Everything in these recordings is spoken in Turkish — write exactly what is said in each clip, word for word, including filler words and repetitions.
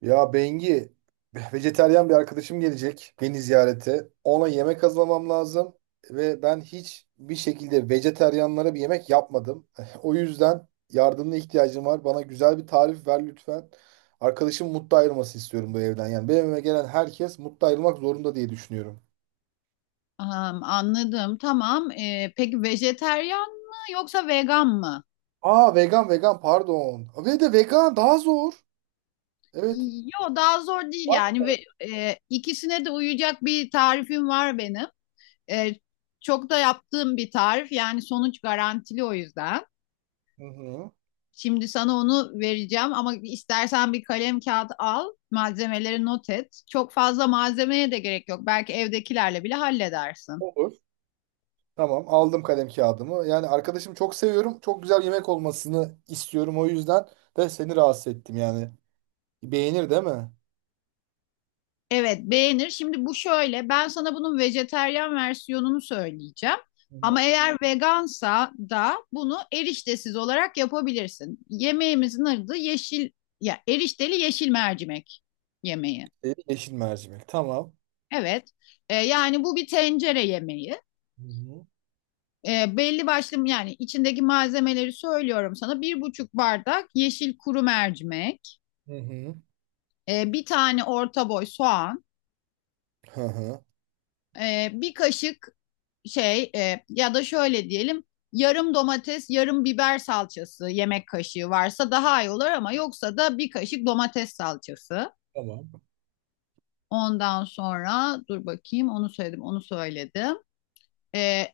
Ya Bengi, vejeteryan bir arkadaşım gelecek beni ziyarete. Ona yemek hazırlamam lazım ve ben hiç bir şekilde vejeteryanlara bir yemek yapmadım. O yüzden yardımına ihtiyacım var. Bana güzel bir tarif ver lütfen. Arkadaşım mutlu ayrılması istiyorum bu evden. Yani benim evime gelen herkes mutlu ayrılmak zorunda diye düşünüyorum. Am, anladım. Tamam. Ee, peki vejeteryan mı yoksa vegan mı? Aa, vegan vegan pardon. Ve de vegan daha zor. Evet. Yo daha zor değil Var. yani ve e, ikisine de uyacak bir tarifim var benim. E, Çok da yaptığım bir tarif yani sonuç garantili o yüzden. Hı hı. Şimdi sana onu vereceğim ama istersen bir kalem kağıt al, malzemeleri not et. Çok fazla malzemeye de gerek yok. Belki evdekilerle bile halledersin. Olur. Tamam, aldım kalem kağıdımı. Yani arkadaşımı çok seviyorum. Çok güzel yemek olmasını istiyorum, o yüzden de seni rahatsız ettim yani. Beğenir değil mi? Evet, beğenir. Şimdi bu şöyle, ben sana bunun vejeteryan versiyonunu söyleyeceğim. Hı hı. Ama eğer vegansa da bunu eriştesiz olarak yapabilirsin. Yemeğimizin adı yeşil ya erişteli yeşil mercimek yemeği. Ee, Yeşil mercimek. Tamam. Evet. Ee, yani bu bir tencere yemeği. Hı hı. Ee, belli başlı yani içindeki malzemeleri söylüyorum sana. Bir buçuk bardak yeşil kuru mercimek, Hı hı. e, bir tane orta boy soğan, Hı hı. e, bir kaşık şey e, ya da şöyle diyelim, yarım domates yarım biber salçası yemek kaşığı varsa daha iyi olur, ama yoksa da bir kaşık domates salçası. Tamam. Ondan sonra dur bakayım, onu söyledim, onu söyledim. E,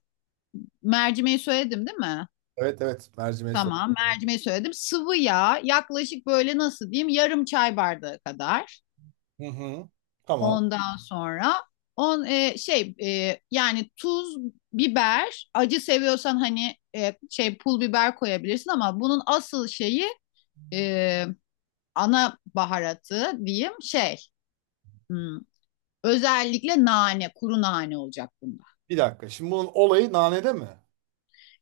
Mercimeği söyledim değil mi? Evet evet, mercimeği söyle. Tamam, mercimeği söyledim. Sıvı yağ yaklaşık böyle nasıl diyeyim yarım çay bardağı kadar. Hı hı. Tamam. Tamam. Ondan sonra on e, şey e, yani tuz, biber, acı seviyorsan hani e, şey pul biber koyabilirsin ama bunun asıl şeyi e, ana baharatı diyeyim şey hmm, özellikle nane, kuru nane olacak bunda. Bir dakika. Şimdi bunun olayı nanede mi?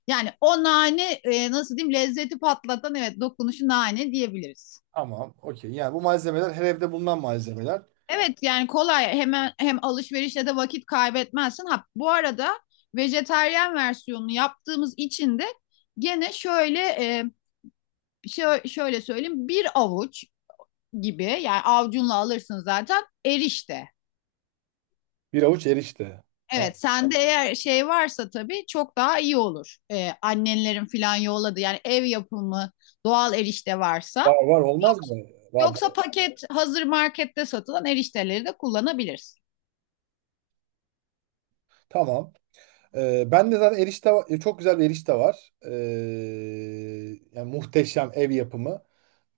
Yani o nane, e, nasıl diyeyim, lezzeti patlatan, evet, dokunuşu nane diyebiliriz. Tamam. Okey. Yani bu malzemeler her evde bulunan malzemeler. Evet, yani kolay, hemen hem alışverişle de vakit kaybetmezsin. Ha, bu arada vejetaryen versiyonunu yaptığımız için de gene şöyle e, şö- şöyle söyleyeyim, bir avuç gibi, yani avcunla alırsın zaten erişte. Bir avuç erişte. Ha. Evet, sende eğer şey varsa tabii çok daha iyi olur. E, annenlerin filan yolladı yani, ev yapımı doğal erişte varsa. Var var, olmaz Yoksa, mı? Var. yoksa paket hazır markette satılan erişteleri de kullanabilirsin. Tamam. Ee, ben de zaten erişte va- çok güzel bir erişte var. Ee, yani muhteşem ev yapımı.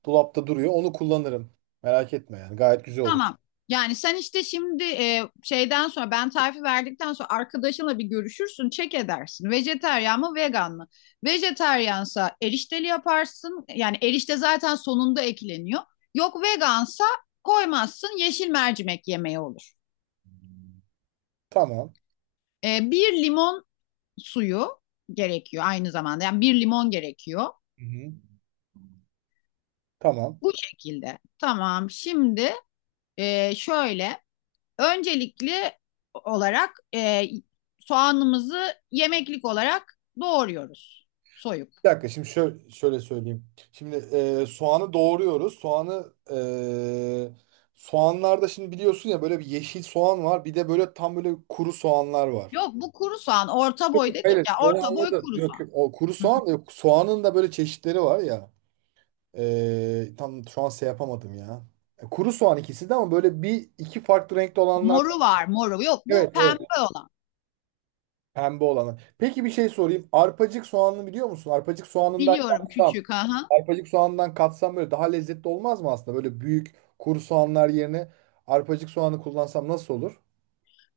Dolapta duruyor. Onu kullanırım. Merak etme yani. Gayet güzel olur. Tamam. Yani sen işte şimdi e, şeyden sonra, ben tarifi verdikten sonra arkadaşınla bir görüşürsün, çek edersin. Vejeteryan mı, vegan mı? Vejeteryansa erişteli yaparsın. Yani erişte zaten sonunda ekleniyor. Yok, vegansa koymazsın, yeşil mercimek yemeği olur. Tamam. E, bir limon suyu gerekiyor aynı zamanda. Yani bir limon gerekiyor. Hı-hı. Tamam. Bu şekilde. Tamam. Şimdi e, şöyle öncelikli olarak e, soğanımızı yemeklik olarak doğruyoruz. Soyup. Bir dakika, şimdi şöyle, şöyle söyleyeyim. Şimdi e, soğanı doğruyoruz. Soğanı e, soğanlarda şimdi biliyorsun ya, böyle bir yeşil soğan var. Bir de böyle tam böyle kuru soğanlar var. Yok, bu kuru soğan. Orta boy dedik Hayır, ya. onu Orta boy anladım. kuru Yok, soğan. yok. O kuru Hı hı. soğan da yok. Soğanın da böyle çeşitleri var ya. Ee, tam şu an şey yapamadım ya. E, Kuru soğan ikisi de, ama böyle bir iki farklı renkte olanlar. Moru var, moru. Yok, bu Evet, evet. pembe olan. Pembe olanı. Peki bir şey sorayım. Arpacık soğanını biliyor musun? Arpacık soğanından Biliyorum, yapsam, küçük. Aha. arpacık soğanından katsam böyle daha lezzetli olmaz mı aslında? Böyle büyük kuru soğanlar yerine arpacık soğanı kullansam nasıl olur?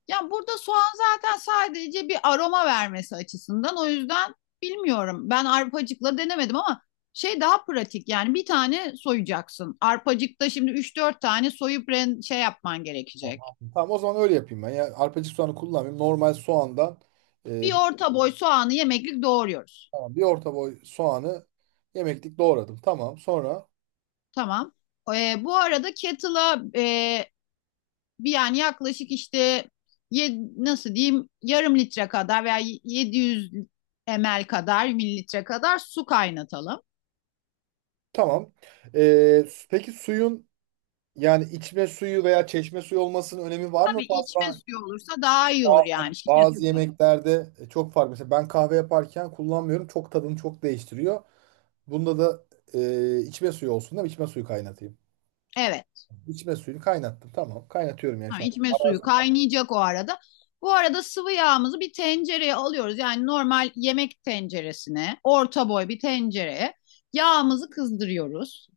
Ya burada soğan zaten sadece bir aroma vermesi açısından. O yüzden bilmiyorum, ben arpacıkla denemedim ama şey, daha pratik yani, bir tane soyacaksın. Arpacıkta şimdi üç dört tane soyup ren- şey yapman gerekecek. Tamam. Tamam, o zaman öyle yapayım ben. Yani arpacık soğanı kullanmayayım. Normal soğandan Bir e, bir, orta boy soğanı yemeklik doğruyoruz. tamam, bir orta boy soğanı yemeklik doğradım. Tamam, sonra Tamam. Ee, bu arada kettle'a e, bir yani yaklaşık işte ye- nasıl diyeyim yarım litre kadar veya yedi yüz mililitre kadar mililitre kadar su kaynatalım. tamam. E, peki suyun, yani içme suyu veya çeşme suyu olmasının önemi var mı Tabii içme fazla? suyu olursa daha iyi olur, Ba- hani yani şişe bazı suyu. yemeklerde e, çok fark. Mesela ben kahve yaparken kullanmıyorum. Çok tadını çok değiştiriyor. Bunda da e, içme suyu olsun değil mi? İçme suyu kaynatayım. Evet. İçme suyunu kaynattım. Tamam. Kaynatıyorum yani Ha, şu an. içme suyu Arazi- kaynayacak o arada. Bu arada sıvı yağımızı bir tencereye alıyoruz. Yani normal yemek tenceresine, orta boy bir tencereye yağımızı kızdırıyoruz.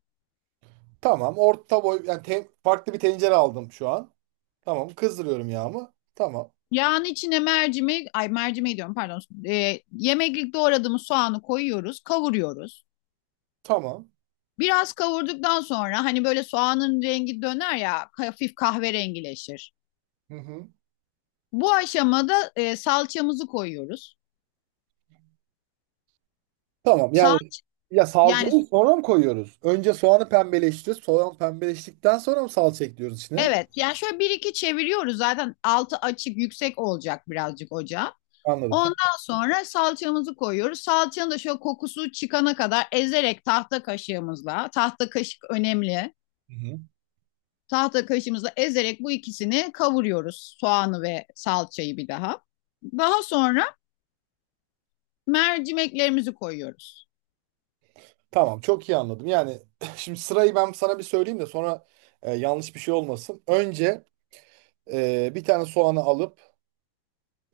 Tamam. Orta boy yani te- farklı bir tencere aldım şu an. Tamam. Kızdırıyorum yağımı. Tamam. Yağın içine mercimek, ay mercimeği diyorum, pardon. Ee, yemeklik doğradığımız soğanı koyuyoruz, kavuruyoruz. Tamam. Biraz kavurduktan sonra hani böyle soğanın rengi döner ya, hafif kahverengileşir. Hı hı. Bu aşamada e, salçamızı koyuyoruz. Tamam. Sal Yani ya Yani salçayı sonra mı koyuyoruz? Önce soğanı pembeleştiriyoruz. Soğan pembeleştikten sonra mı salça ekliyoruz içine? evet, yani şöyle bir iki çeviriyoruz, zaten altı açık yüksek olacak birazcık ocağa. Anladım. Tamam. Ondan sonra salçamızı koyuyoruz. Salçanın da şöyle kokusu çıkana kadar ezerek tahta kaşığımızla, tahta kaşık önemli. Hı hı. Tahta kaşımızla ezerek bu ikisini kavuruyoruz. Soğanı ve salçayı bir daha. Daha sonra mercimeklerimizi koyuyoruz. Tamam, çok iyi anladım. Yani şimdi sırayı ben sana bir söyleyeyim de sonra e, yanlış bir şey olmasın. Önce e, bir tane soğanı alıp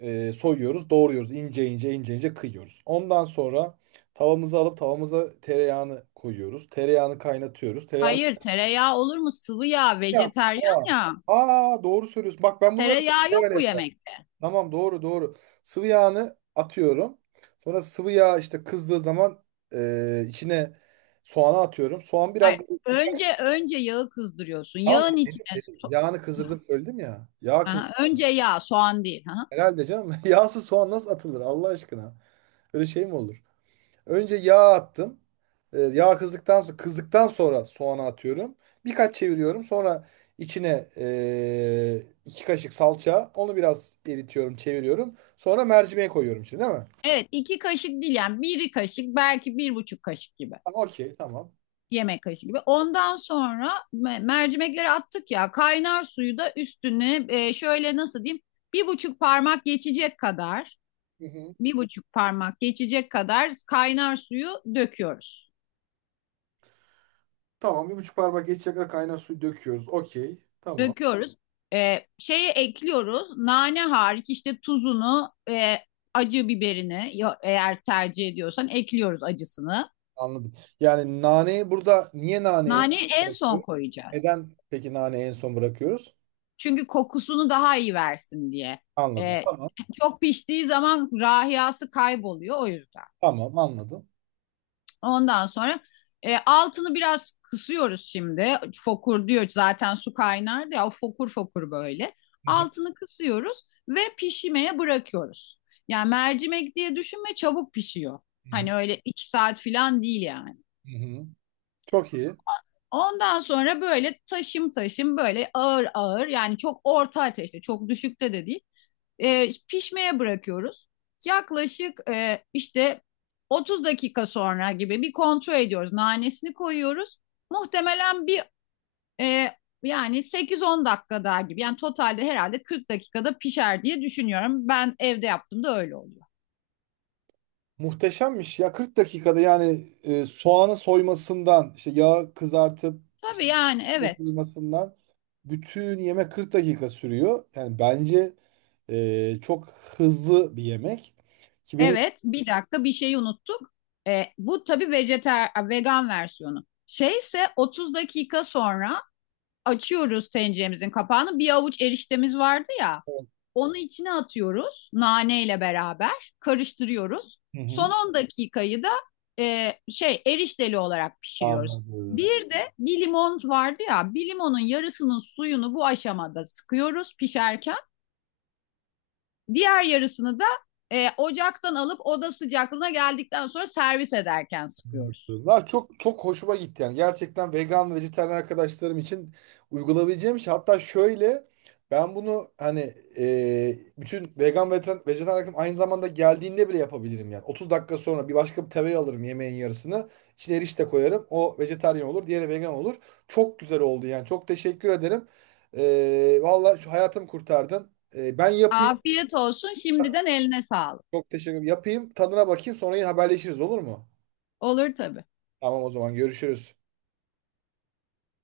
e, soyuyoruz, doğruyoruz. İnce ince ince ince kıyıyoruz. Ondan sonra tavamızı alıp tavamıza tereyağını koyuyoruz. Tereyağını kaynatıyoruz. Tereyağını... Hayır, tereyağı olur mu? Sıvı yağ, Ya, vejeteryan aa, ya. aa, doğru söylüyorsun. Bak ben bunları Tereyağı yok böyle bu yaparım. yemekte. Tamam, doğru doğru. Sıvı yağını atıyorum. Sonra sıvı yağ işte kızdığı zaman e, içine soğanı atıyorum. Soğan biraz Hayır. böyle Önce dikkat- önce yağı kızdırıyorsun. tamam mı? Yağın içine so- Yağını kızdırdım söyledim ya. Yağ aha, kızdım. önce yağ, soğan değil. Aha. Herhalde canım. Yağsız soğan nasıl atılır Allah aşkına? Öyle şey mi olur? Önce yağ attım. E, yağ kızdıktan sonra kızdıktan sonra soğanı atıyorum. Birkaç çeviriyorum. Sonra içine e, iki kaşık salça. Onu biraz eritiyorum, çeviriyorum. Sonra mercimeğe koyuyorum içine, değil mi? Evet, iki kaşık değil yani, bir kaşık belki, bir buçuk kaşık gibi. Tamam, okey tamam. Yemek kaşığı gibi. Ondan sonra mercimekleri attık ya, kaynar suyu da üstüne e, şöyle nasıl diyeyim, bir buçuk parmak geçecek kadar, Hı hı. bir buçuk parmak geçecek kadar kaynar suyu döküyoruz. Tamam, bir buçuk parmak geçecek kadar kaynar suyu döküyoruz. Okey, tamam. Döküyoruz. E, şeyi ekliyoruz, nane hariç işte, tuzunu, e, acı biberini eğer tercih ediyorsan ekliyoruz, acısını. Anladım. Yani naneyi burada niye naneyi en Naneyi son en son bırakıyoruz? koyacağız. Neden peki naneyi en son bırakıyoruz? Çünkü kokusunu daha iyi versin diye. Anladım. Ee, Tamam. Çok piştiği zaman rahiyası kayboluyor o yüzden. Tamam, anladım. Ondan sonra e, altını biraz kısıyoruz şimdi. Fokur diyor zaten, su kaynardı ya, o fokur fokur böyle. Hı hı. Altını kısıyoruz ve pişmeye bırakıyoruz. Yani mercimek diye düşünme, çabuk pişiyor. Hı hı. Hani öyle iki saat falan değil yani. Hı hı. Çok iyi. Ondan sonra böyle taşım taşım, böyle ağır ağır, yani çok orta ateşte, çok düşükte de değil, E, pişmeye bırakıyoruz. Yaklaşık e, işte otuz dakika sonra gibi bir kontrol ediyoruz. Nanesini koyuyoruz. Muhtemelen bir e, yani sekiz on dakika daha gibi. Yani totalde herhalde kırk dakikada pişer diye düşünüyorum. Ben evde yaptığımda öyle oluyor. Muhteşemmiş ya, kırk dakikada yani e, soğanı soymasından, işte yağı kızartıp Tabii, işte yani et evet. soymasından bütün yemek kırk dakika sürüyor. Yani bence e, çok hızlı bir yemek, ki benim. Evet, bir dakika, bir şeyi unuttuk. E, bu tabii vejeter, vegan versiyonu. Şeyse otuz dakika sonra açıyoruz tenceremizin kapağını. Bir avuç eriştemiz vardı ya. Onu içine atıyoruz, naneyle beraber karıştırıyoruz. Hı Son hı. on dakikayı da e, şey erişteli olarak pişiriyoruz. Anladım. Bir de bir limon vardı ya, bir limonun yarısının suyunu bu aşamada sıkıyoruz, pişerken. Diğer yarısını da e, ocaktan alıp oda sıcaklığına geldikten sonra servis ederken sıkıyoruz. Ya çok çok hoşuma gitti yani. Gerçekten vegan ve vejetaryen arkadaşlarım için uygulayabileceğim şey. Hatta şöyle, ben bunu hani e, bütün vegan ve vejetaryen vejetaryen arkadaşlarım aynı zamanda geldiğinde bile yapabilirim yani. otuz dakika sonra bir başka bir tereyağı alırım yemeğin yarısını. İçine erişte koyarım. O vejetaryen olur, diğeri vegan olur. Çok güzel oldu yani. Çok teşekkür ederim. E, vallahi şu hayatımı kurtardın. E, ben yapayım. Afiyet olsun şimdiden, eline sağlık. Çok teşekkür ederim. Yapayım. Tadına bakayım. Sonra yine haberleşiriz, olur mu? Olur, tabii. Tamam, o zaman görüşürüz.